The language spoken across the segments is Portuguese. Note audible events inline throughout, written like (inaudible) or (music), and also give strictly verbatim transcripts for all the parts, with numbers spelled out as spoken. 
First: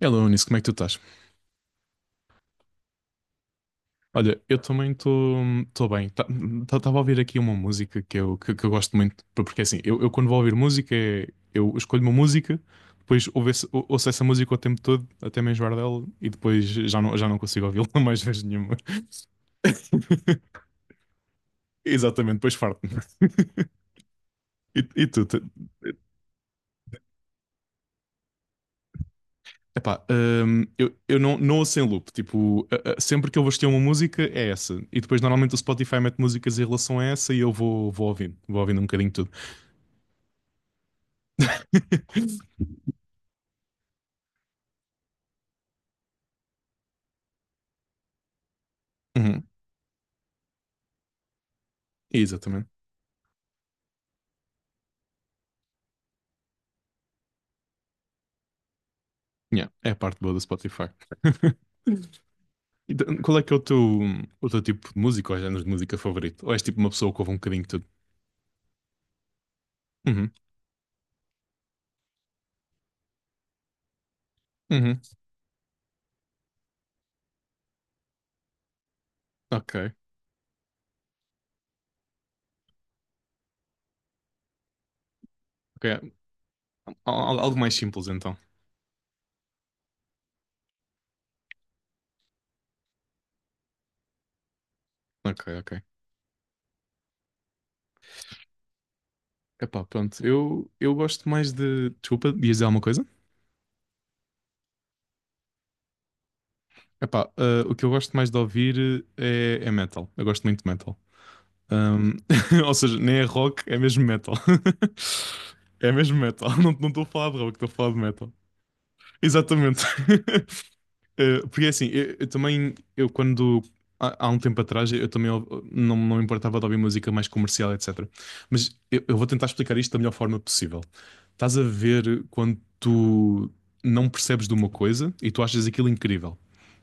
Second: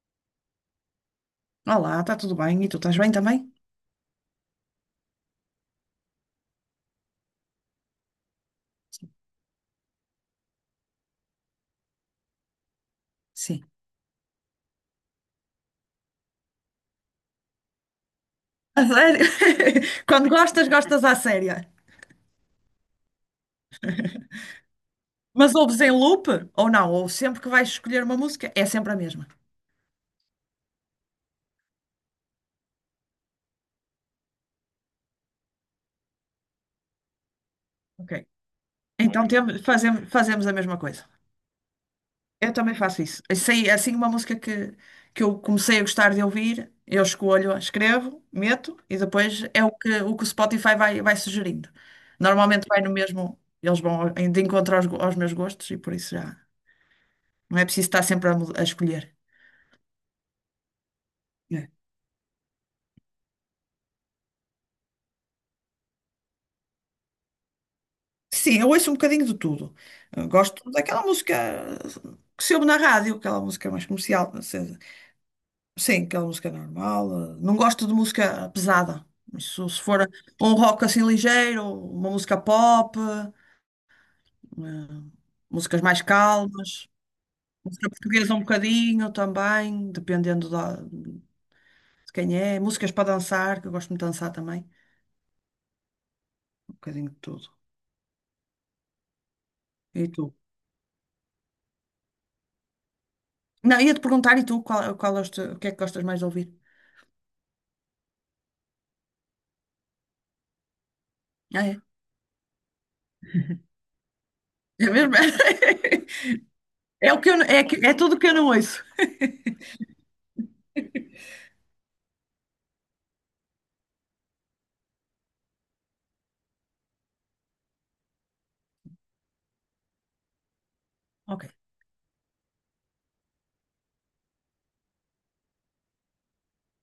Hello, Unis, como é que tu estás? Olá, está tudo bem? E tu estás bem também? Olha, eu também estou bem. Estava a ouvir aqui uma música que eu, que, que eu gosto muito, por- porque assim, eu, eu quando vou ouvir música, é- eu escolho uma música, depois ouve- Sim. ou- ouço essa música o tempo todo, até me enjoar dela, e depois já não, já não consigo ouvi-la (laughs) mais vezes nenhuma. A sério? (laughs) Quando (laughs) gostas, gostas à séria. Exatamente, depois farto-me. E, e tu. Mas ouves em loop ou não? Ou sempre que vais escolher uma música, é sempre a mesma. Epá, hum, eu, eu não, não ouço em loop. Tipo, a- a- sempre que eu vou assistir uma música, é essa. E depois, normalmente, o Spotify mete músicas em relação a essa e eu vou, vou Ok. ouvindo. Vou ouvindo um bocadinho de Então tudo. temos, fazemos, fazemos a mesma coisa. Eu (laughs) também faço isso. Eu sei, assim, uma música que, que eu comecei a gostar de ouvir, eu escolho, escrevo, meto e depois Uhum, é o que o, que o Spotify vai, vai sugerindo. Normalmente exatamente. vai no mesmo, eles vão ao- de encontro aos, go- aos meus gostos e por isso já não é preciso estar sempre a, mu- a escolher. Yeah, é a parte boa do Spotify. É. (laughs) Então, qual é que é o teu, o teu tipo de música ou género de música favorito? Ou és tipo uma pessoa que ouve um bocadinho de tudo? Sim, eu ouço um bocadinho de tudo. Eu Uhum, gosto daquela música que se ouve na rádio, aquela música mais comercial, não sei. uhum, Sim, aquela música normal. eh, Não gosto de música pesada. Isso, se ok. for um rock assim ligeiro, uma música pop, eh, músicas mais Ok. calmas, Al- Algo mais música simples, portuguesa então. um bocadinho também, dependendo da- de quem é. Músicas para dançar, que eu gosto muito de dançar também. Ok, ok. Um bocadinho de tudo. Epá, E pronto. tu? Eu, eu gosto mais de. Desculpa, ias dizer alguma coisa? Não, ia-te perguntar, e tu, qual, qual é o, teu- o que é que gostas mais de ouvir? Epá, ah, o que eu gosto mais de ouvir eh, é, é, metal. Eu gosto muito de metal. Ah, é? Ahm, (laughs) ou seja, nem é rock, é mesmo metal. É (laughs) mesmo? É (laughs) mesmo metal. (laughs) Não, não estou a É o que falar eu, de n- rock, é, estou a que- falar é de tudo que metal. eu não ouço. Exatamente. (laughs) Eh, Porque é assim, eu, eu também, eu quando. Há há um tempo atrás eu também ou- não, não me importava de ouvir música mais comercial, etcetera. Mas eu, eu vou tentar explicar isto da melhor forma possível. Ok. Estás a ver quando tu não percebes de uma coisa e tu achas aquilo incrível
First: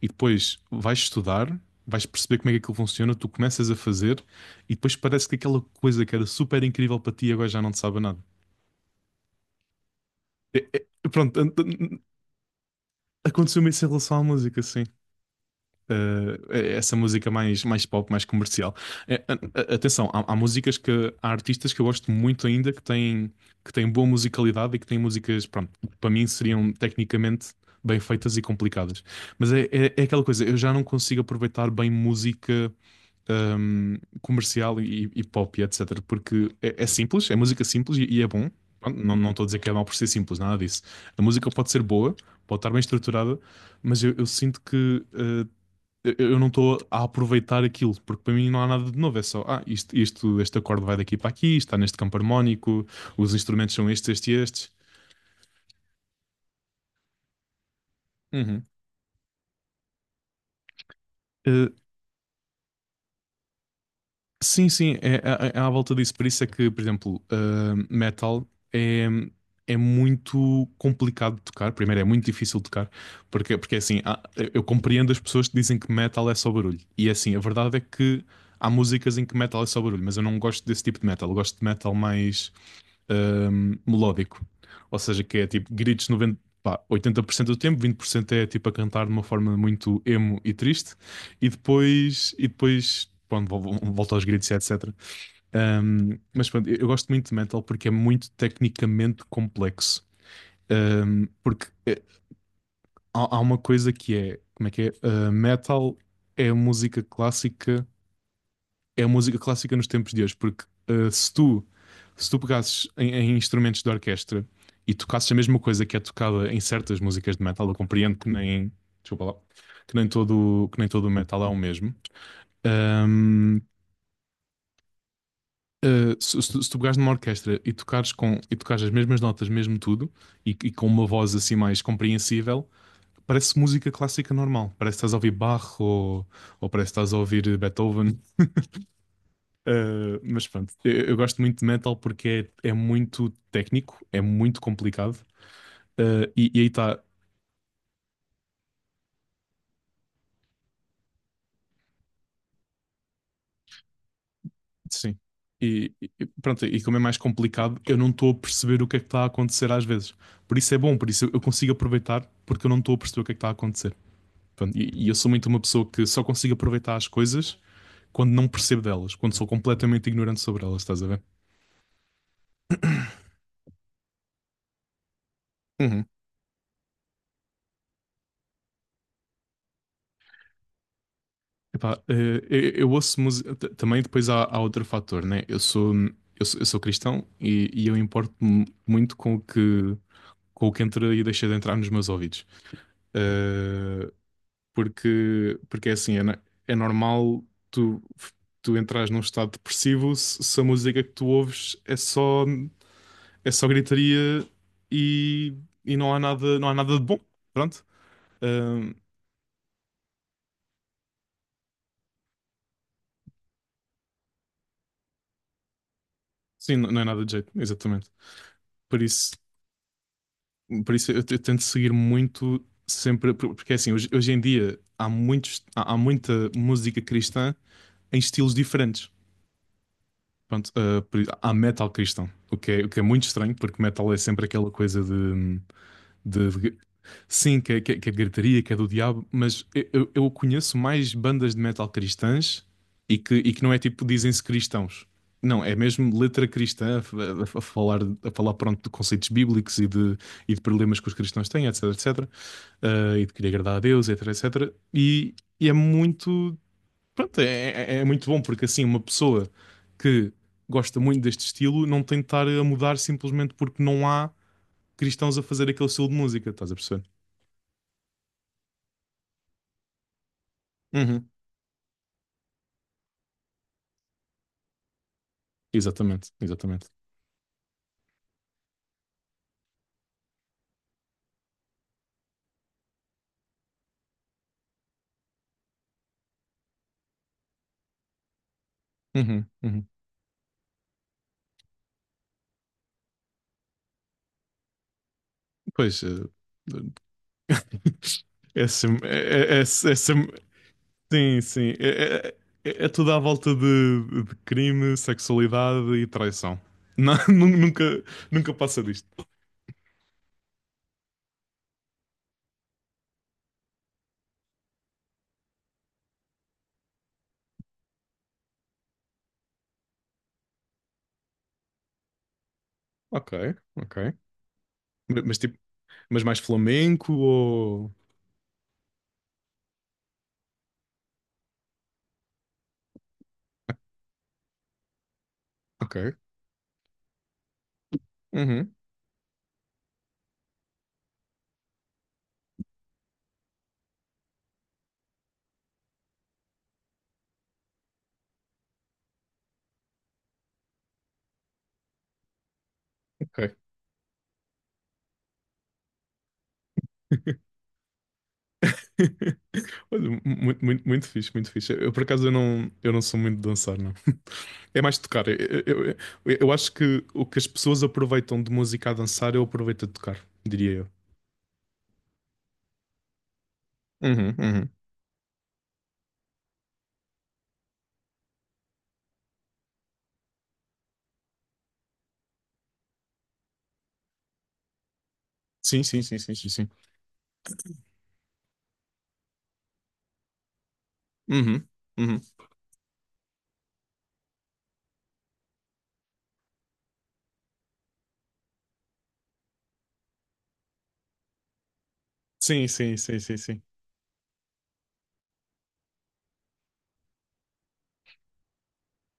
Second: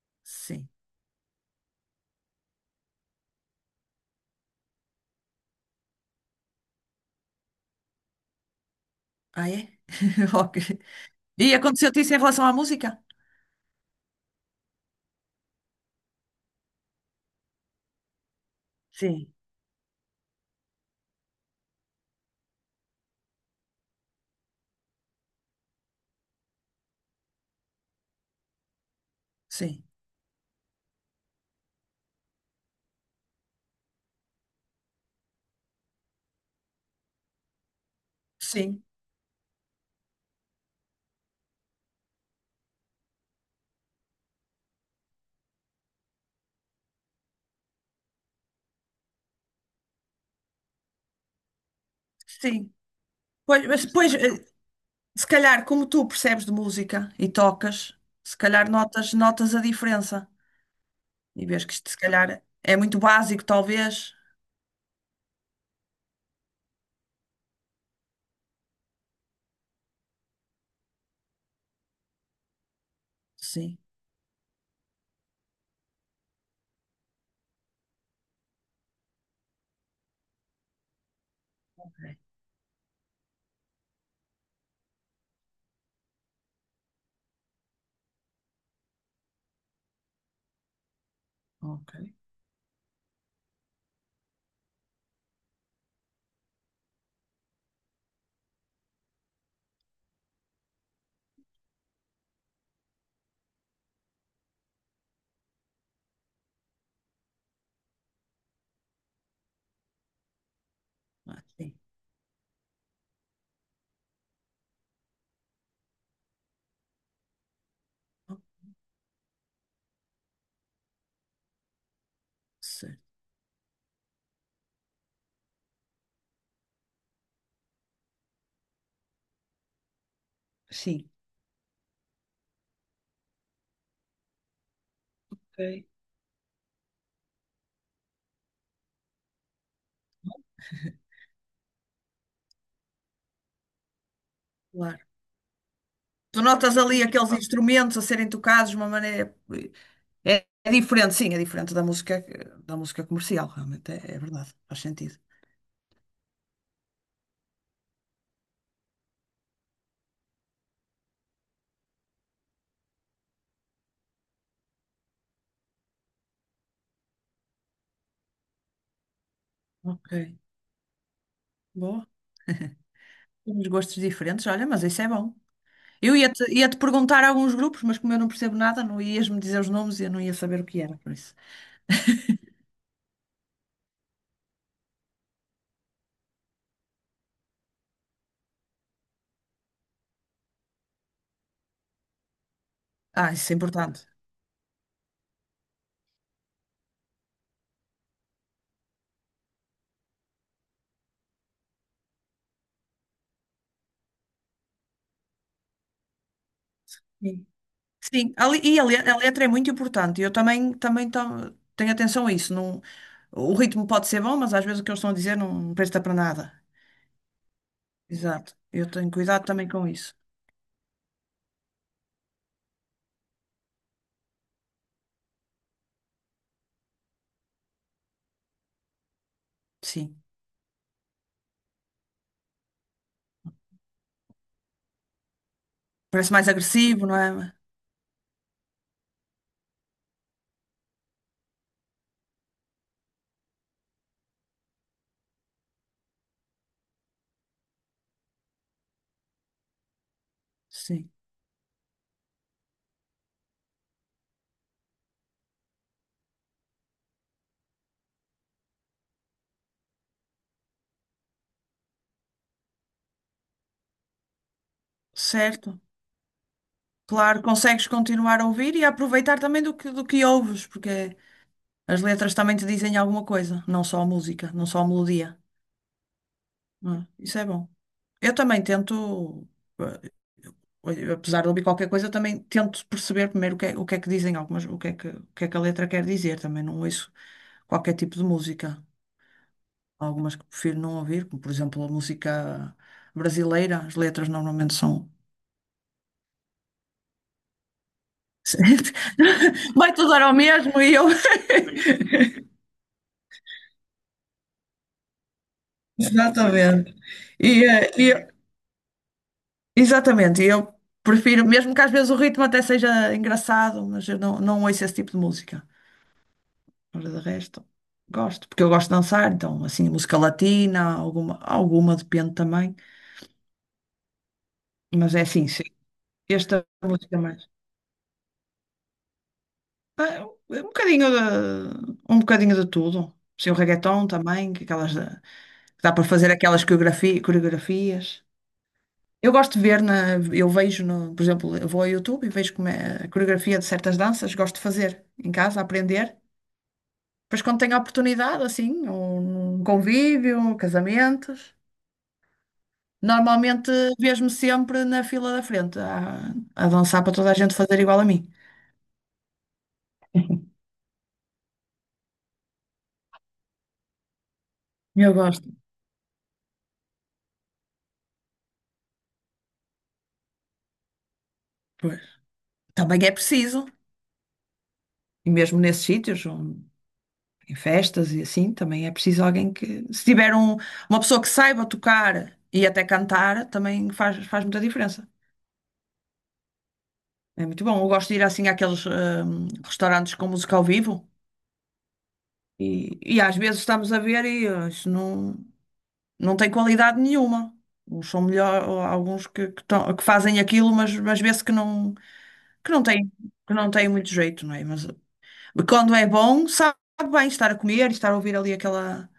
e depois Sim. vais estudar, vais perceber como é que aquilo funciona, tu começas a fazer e depois parece que aquela coisa que era super incrível para ti agora já não te sabe a nada. Ah, é? (laughs) Ok. É- é- pronto, an- E aconteceu-te an- isso em relação à música? aconteceu-me isso em relação à música, sim. Eh, é- essa música mais, mais, pop, mais comercial. Eh, Sim. An- a- atenção, há, há músicas que há artistas que eu gosto muito ainda que têm, que têm boa musicalidade e que têm músicas, pronto, que para mim seriam tecnicamente bem feitas e complicadas. Mas é, Sim. é, é aquela coisa, eu já não consigo aproveitar bem música hum, comercial e, e pop, e etcetera. Porque é, é simples, é música simples e, e é bom. Sim. Não, estou a dizer que é mau por ser simples, nada disso. A música pode ser boa, pode estar bem estruturada, mas eu, eu sinto que eh, eu não estou a aproveitar aquilo, porque para mim não há nada de novo, é só, ah, isto, isto, este acorde vai daqui para aqui, está neste campo Sim. harmónico, os Pois, instrumentos mas são estes, depois, estes e eh, estes. se calhar, como tu percebes de música e tocas, se Uhum. calhar notas, notas a diferença. E vês Eh, que isto, se calhar, é muito básico, talvez. Sim, sim, é, é, é é à volta disso. Por isso é que, por exemplo, ah, metal é, é muito complicado de tocar. Primeiro, é muito difícil de tocar, porque, porque é Sim. assim, há- eu compreendo as pessoas que dizem que metal é só barulho. E é assim, a verdade é que há músicas em que metal é só barulho, mas eu não gosto desse tipo de metal. Eu gosto de Ok. metal mais hum, melódico. Ou seja, que é tipo gritos noventa, pá, oitenta por cento do tempo, vinte por cento é tipo a cantar de uma forma muito emo e triste, e Ok. depois, e depois pronto, vol- volta aos gritos, e etcetera. Hum, mas pronto, eu, eu gosto muito de metal porque é muito tecnicamente complexo. Hum, porque eh, há, há uma coisa que é, como é que é? Uh, metal é música clássica, é música clássica nos tempos de hoje, porque uh, se Ah, tu sim. se tu pegasses em, em, instrumentos de orquestra e tocasses a mesma coisa que é tocada em certas músicas de metal, eu compreendo que Oh. nem, desculpa lá, que nem todo, que nem todo, o metal é o mesmo. Certo. Ahm, ah, se, se tu- se pegares numa orquestra e tocares, com, e tocares as mesmas notas, mesmo tudo, e, e com uma Sim. voz assim mais compreensível, parece música clássica normal. Parece que estás a ouvir Bach Ok. ou, ou, parece que estás a ouvir Beethoven. Ah, mas pronto, eu, eu gosto muito de metal porque é, é muito técnico, é muito Claro. complicado. Uh, Tu e, e aí notas está, ali aqueles instrumentos a serem tocados de uma maneira. eh, É, é diferente, sim, é diferente da música, da música comercial, realmente, é, é verdade, faz sentido. sim. E, e pronto, e como é mais complicado, eu não estou a perceber o que é que está a acontecer às vezes. Por isso é bom, por isso eu consigo aproveitar, porque eu não estou a perceber o que é que está a acontecer. Pronto, e, e, eu sou muito uma pessoa que só consigo aproveitar as coisas quando não percebo delas, quando sou completamente Ok, ignorante sobre elas, estás a ver? boa. Temos gostos diferentes, olha, mas isso é bom. Uhum. Eu ia-te ia-te perguntar alguns grupos, mas como eu não percebo nada, não ias-me dizer os nomes e eu não ia saber o que era, por isso. Epá, eh, eu, eu, ouço música. Também depois há, há outro fator, né? Eu sou, eu sou, eu sou cristão e, e eu importo-me muito com o que, com o que, entra e deixa de entrar nos meus ouvidos. Ah, isso é importante. Eh, porque, porque, é assim, é, na- é normal tu, tu, entrares num estado depressivo se, se a música que tu ouves é só, é só, gritaria e, e não há nada, não há nada de bom. Sim. Pronto. Sim, a le- e a, Ahm, le- a letra é muito importante. Eu também, também to- tenho atenção a isso. Não, o ritmo pode ser bom, mas às vezes o que eles estão a dizer não presta para nada. sim, não, não é nada de jeito, exatamente. Exato. Eu Por tenho isso, cuidado também com isso. por isso eu, eu tento seguir muito sempre, por- porque é assim, hoje, hoje em dia há muitos, há, há muita música cristã em estilos diferentes. Sim. Pronto, ah, por- há metal cristão, o que é, o que é muito estranho, porque metal é sempre aquela coisa de, Parece mais de- de- agressivo, não é? sim, que, é- que, é- que é gritaria, que é do diabo, mas eu, eu- eu conheço mais bandas de metal cristãs e que, e que, não é tipo dizem-se cristãos. Não, é mesmo letra cristã a, a- a falar, a falar, pronto, de conceitos bíblicos e de, e de problemas que Sim. os cristãos têm, etc, etcetera eh, E de querer agradar a Deus, etc, etcetera. E, e é muito, pronto, é, é- é muito bom porque assim uma pessoa que gosta muito deste estilo não tem de estar a mudar simplesmente porque não há cristãos a fazer Certo. aquele estilo de música, estás a perceber? Claro, consegues continuar a ouvir e a aproveitar também do que, do que ouves, porque Uhum, as letras também te dizem alguma coisa, não só a música, não só a melodia, exatamente, exatamente. não é? Isso é bom. Eu também tento, eh, apesar de ouvir qualquer coisa, também tento perceber primeiro o que é, o que é que dizem algumas, o que é que, o que é que a letra quer dizer. Também não ouço qualquer tipo de música. Uhum, uhum. Há algumas que prefiro não ouvir, como por exemplo a música brasileira, as letras normalmente são. Pois, eh, é, sem- (laughs) é, é, é, Vai sem- tudo dar ao mesmo e eu. sim, sim, é, é, é- é tudo à volta de, de crime, sexualidade (laughs) e traição. Exatamente. Não, (laughs) nu- E, eh, nunca, e eu- nunca passa disto. Exatamente, e eu prefiro, mesmo que às vezes o ritmo até seja engraçado, mas eu não, não ouço esse tipo de música. Mas de resto, gosto, porque eu gosto de dançar, então assim, música latina, alguma, alguma depende também. Ok, ok. Mas é Mas, assim, tipo, sim, mas mais esta flamenco música é mais. ou... Ah, um bocadinho de, um bocadinho de tudo. Sim, o reggaeton também, que aquelas da- que dá Ok, para fazer aquelas coreografi- coreografias. uhum, Eu gosto de ver na, eu vejo no, por exemplo, eu vou ao YouTube e vejo como é a coreografia de certas danças, gosto de fazer em casa, aprender. Depois quando tenho a oportunidade, assim, ou num convívio, casamentos, ok. normalmente vejo-me sempre na fila da frente, a, a dançar para toda a (laughs) gente fazer igual a mim. Olha, mu- muito, muito fixe, muito fixe. Eu, por acaso, eu não, eu não sou muito de dançar, não. (laughs) É mais de Eu tocar. Eu, gosto. eu, eu, eu acho que o que as pessoas aproveitam de música a dançar, eu aproveito a tocar, diria eu. Pois. Também é preciso. Uhum, uhum. E mesmo nesses sítios, em festas e assim, também é preciso alguém que, se tiver um- uma pessoa que saiba tocar e até cantar, também faz, faz muita diferença. Sim, sim, sim, sim, sim, sim. É muito bom. Eu gosto de ir assim àqueles hum, restaurantes com música ao vivo Uhum, uhum. e, e às vezes estamos a ver e eh, isso não, não tem qualidade nenhuma. Uns são melhor, ou alguns que, que, tão- que fazem aquilo, mas, mas vê-se que não, Sim, que não sim, tem, sim, sim, que sim. não tem muito jeito, não é? Mas eh, quando é bom, sabe bem estar a comer e estar a ouvir ali aquela,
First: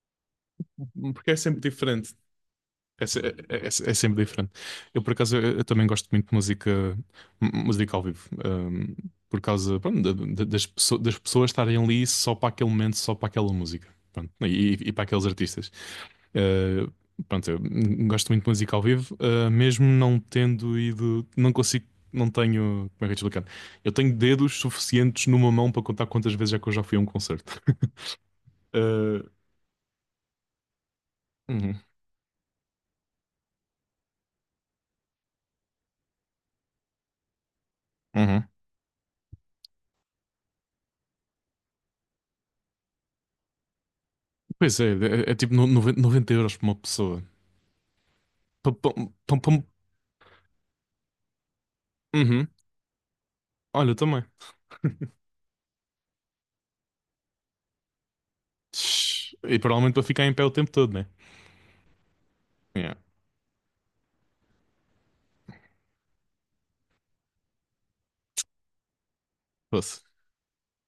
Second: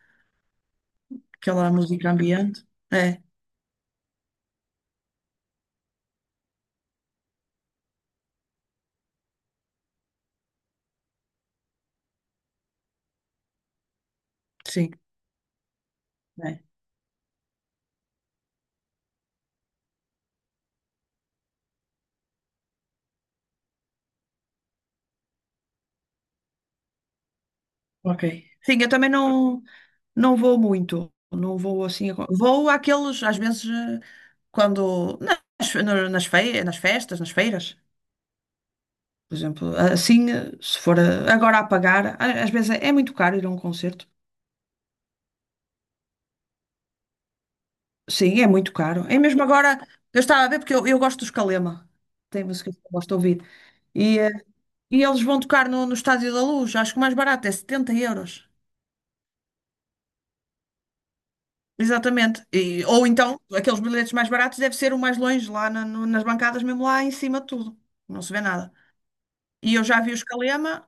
Porque é sempre aquela música diferente. ambiente. É, se- É, é- é- é sempre diferente. Eu, por acaso, eu, eu também gosto muito de música, m- música ao vivo, hum, por causa, pronto, da- da- das, pesso- das pessoas estarem ali só para aquele momento, só para aquela música, pronto, e, e sim. para aqueles artistas. É, Uh, Pronto, eu, hum, gosto muito de música ao vivo, uh, mesmo não tendo ido, não consigo, não tenho, como é que eu te explicar? Eu tenho dedos suficientes numa mão para contar quantas vezes é que eu já fui a um concerto. (laughs) ok. Sim, eu também Uh, não, não vou muito. Não uhum, vou assim. Vou àqueles, às vezes, eh, quando. Nas, no- nas, fe- Nas festas, nas feiras, uhum. por exemplo. Assim, eh, se for eh, agora a pagar, a- às vezes é, é muito caro ir a um concerto. Pois é, é, é tipo no- noven- noventa euros por uma pessoa. Sim, é Pum, muito caro. pum, É pum, mesmo pum. agora. Eu estava a ver porque eu, eu gosto dos Calema. Tem Uhum. músicas que eu gosto de ouvir. Olha, eu E, também. eh, e eles vão tocar no, no Estádio da Luz. Acho que o mais barato é setenta euros. Shhh. E provavelmente para ficar em pé o tempo todo, né? Exatamente. E- Yeah. ou então, aqueles bilhetes mais baratos deve ser o mais longe, lá na- no- nas bancadas, mesmo lá em cima de tudo. Não se vê nada. E eu já Fosse. vi os Calema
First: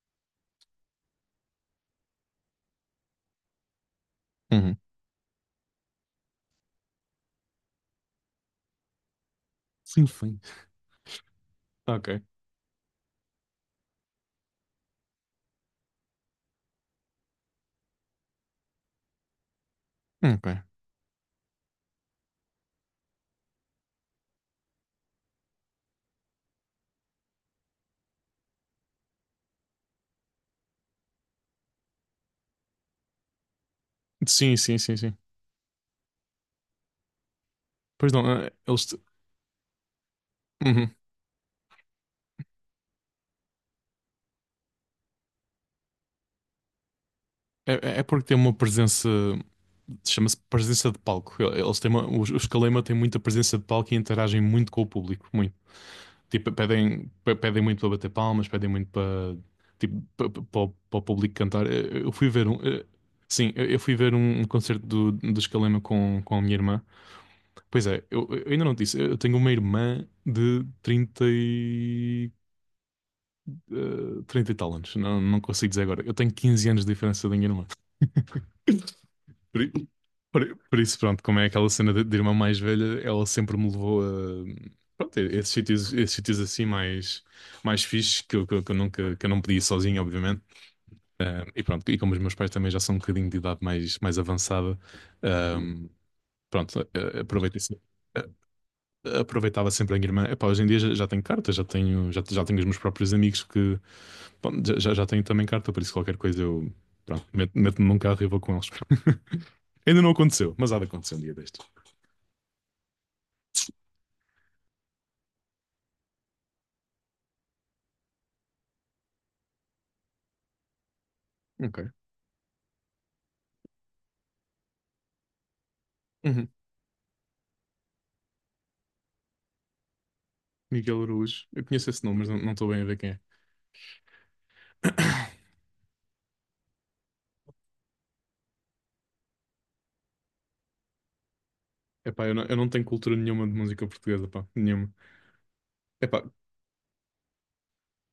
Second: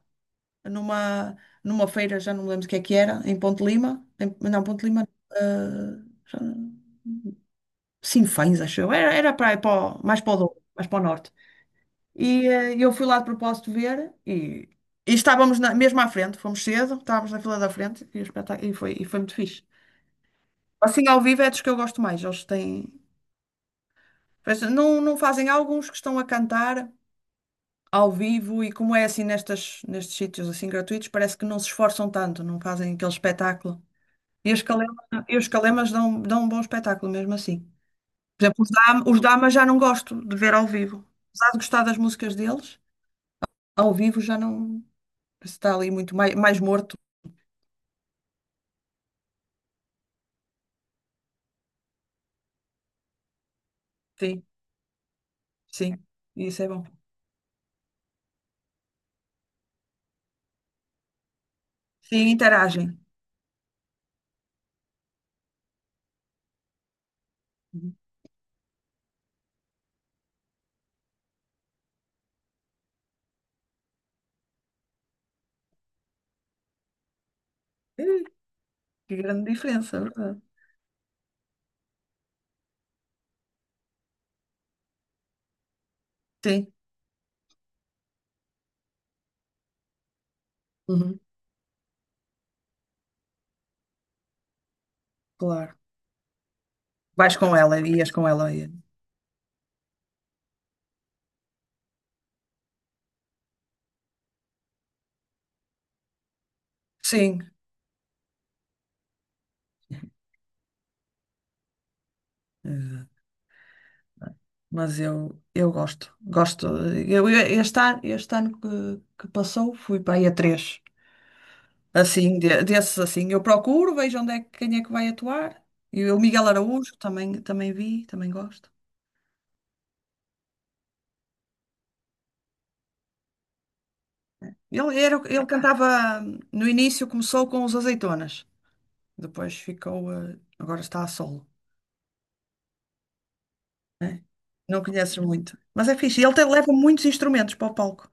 numa, numa feira, já não me lembro o que é que era, em Ponte Lima. Em- não, Uhum. Ponte Lima. Uh, já, Sinfãs, acho eu. Era, era para, aí para o- Sim, mais para o sim. Douro, mais para o norte. Ok. E eh, eu fui lá de propósito ver e, e estávamos na- mesmo à frente, fomos cedo, estávamos na fila da frente e, o espetáculo, e, foi, e foi muito fixe. Ok. Assim, ao vivo é dos que eu gosto mais. Eles têm. Pois, não, não fazem alguns que estão a cantar ao vivo e como é assim nestas, nestes sítios assim gratuitos, parece que não se esforçam tanto, não fazem aquele espetáculo. E Sim, os sim, sim, calemas, sim. e os calemas dão, dão um bom espetáculo mesmo assim. Pois não, Por eh, exemplo, os eles. te- Dama, os Dama já não gosto de ver ao Uhum. vivo. Apesar de gostar das músicas deles, ao vivo já não está ali muito mais, mais morto. É, é é porque tem uma presença. Chama-se presença de palco. Eles têm uma, os, os Kalema têm muita presença de palco e interagem Sim, muito com o público. sim, Tipo, isso é bom. pedem, pe- pedem muito para bater palmas, pedem muito para tipo, pa- pa- para o para o público cantar. Eu eu Sim, fui ver um. eh, interagem. Sim, eu eu fui ver um, um, concerto do, do, Escalema com, com a minha irmã. Pois Uhum. é, eu, eu ainda não te disse, eu tenho uma irmã de trinta e, eh, trinta e tal anos, não, não consigo dizer agora. Eu tenho quinze anos de diferença da minha irmã. Ih, que grande Por, i- diferença, é verdade. por, i- por isso, pronto, como é aquela cena de, de irmã mais velha, ela sempre me levou a pronto, a esses sítios, esses sítios, assim Sim, mais, mais fixes que eu, que eu, que eu nunca que eu não podia ir sozinho, obviamente. uhum, Ah, e pronto, e como os meus pais também já são um bocadinho de idade mais, mais, avançada, ah, claro. pronto, ah, Vais com aproveitei se- ela, ias ah, com ela. Aproveitava sempre a minha irmã. Epá, hoje em dia já, já tenho carta, já tenho, já, já tenho os meus próprios amigos que bom, já, já já tenho também carta, por isso qualquer coisa eu pronto, Sim, meto- meto-me num carro e vou com eles. (laughs) Ainda não aconteceu, mas há de acontecer um dia destes. exato. Mas eu, eu gosto, gosto. Eu, eu- este ano, este ano que, que passou fui para aí a três. Ok. Assim, de- desses assim, eu procuro, vejo onde é, que- quem é que vai atuar. E o Miguel Uhum. Araújo também, também vi, também gosto. Miguel Araújo. Eu conheço esse nome, mas não não estou bem a ver quem é. Ele, era, ele (coughs) cantava, no início começou com os Azeitonas, depois ficou, eh, agora está a solo, Epá, eu não, eu não, tenho cultura nenhuma de música né? portuguesa, pá. Não Nenhuma. conheces muito, mas é fixe. Epá, Ele tem- leva muitos instrumentos para o palco.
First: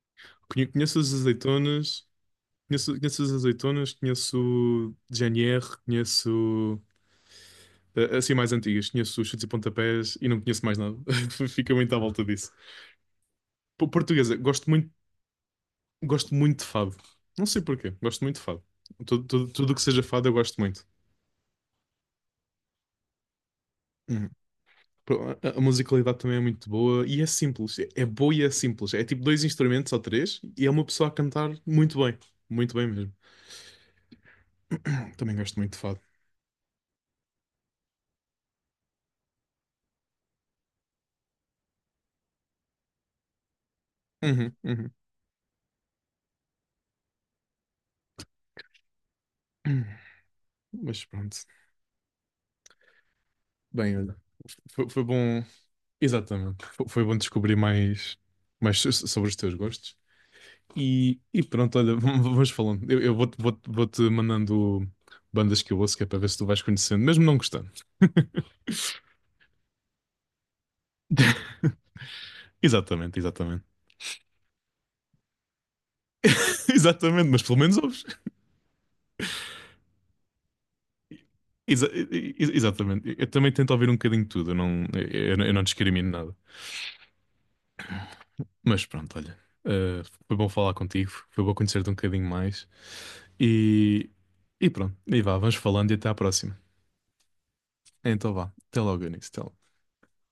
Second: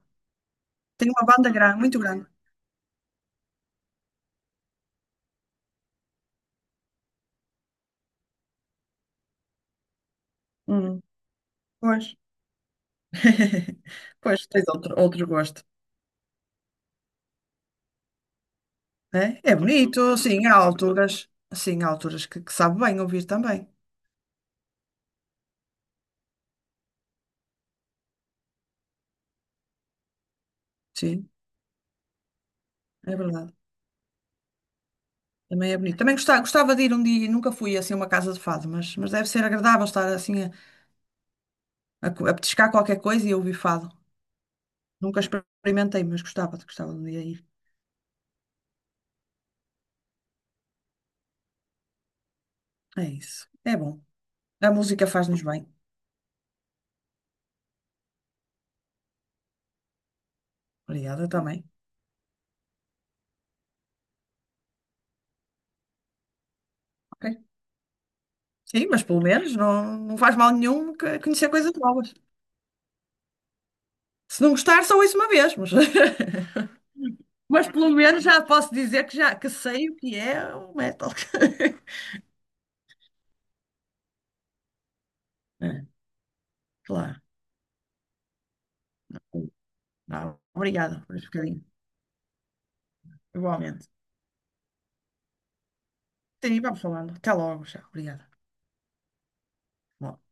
conhe- conheço Tem as uma banda grande, muito Azeitonas, grande. conheço, conheço as azeitonas, conheço G N R, conheço eh, assim mais antigas, conheço os Chutes e Pontapés e não conheço mais nada. Hum. (laughs) Fica muito à Pois. volta disso. (laughs) Po- Portuguesa, Pois, tens gosto muito, outro, outro gosto, gosto muito de fado. Não sei porquê, gosto muito de fado. Tudo, né? tudo, É tudo o que seja bonito, fado eu sim, há gosto muito. alturas, sim, há alturas que, que sabe bem ouvir também. Pro- A a musicalidade também é muito boa e é simples. É é boa e é simples. É tipo dois instrumentos ou três e é uma pessoa a Sim, cantar muito bem. Muito bem mesmo. é verdade. (clears throat) Também gosto Também muito de é bonito. fado. Também gostava, gostava de ir um dia, nunca fui assim a uma casa de fado, mas, mas deve ser agradável estar assim a, a, co- a petiscar qualquer coisa e ouvir fado. Uhum, uhum. Nunca experimentei, mas gostava, gostava de um dia ir. (clears throat) Mas pronto. É isso. É Bem, bom. olha. A Foi, foi música faz-nos bom. bem. Exatamente. Foi, foi bom descobrir mais, mais so- so, sobre os teus gostos. E, Obrigada e também. pronto, olha, (laughs) vamos falando. Eu, eu vou-te vou-te- vou-te mandando bandas que eu ouço, que é para ver se tu vais conhecendo, mesmo Ok. não gostando. Sim, mas pelo menos não, não faz mal nenhum que- conhecer coisas (laughs) novas. Exatamente, exatamente. Se não gostar, só isso uma vez, mas. (laughs) (laughs) Exatamente, mas pelo Mas menos pelo ouves. menos já posso dizer que já que sei o que é o metal. (laughs) Exa- e- e- exatamente. Eu também tento ouvir um bocadinho de tudo, eu não, eu, eu não É, discrimino nada. claro. Mas pronto, olha, eh, foi Não, bom falar obrigada contigo, por este foi bom bocadinho. conhecer-te um bocadinho mais. Igualmente. E, e pronto, e vá, vamos falando e até à próxima. Sim, vamos falando. Até logo, já. Obrigada. Então vá, até logo, Eunice. Até logo. Bom.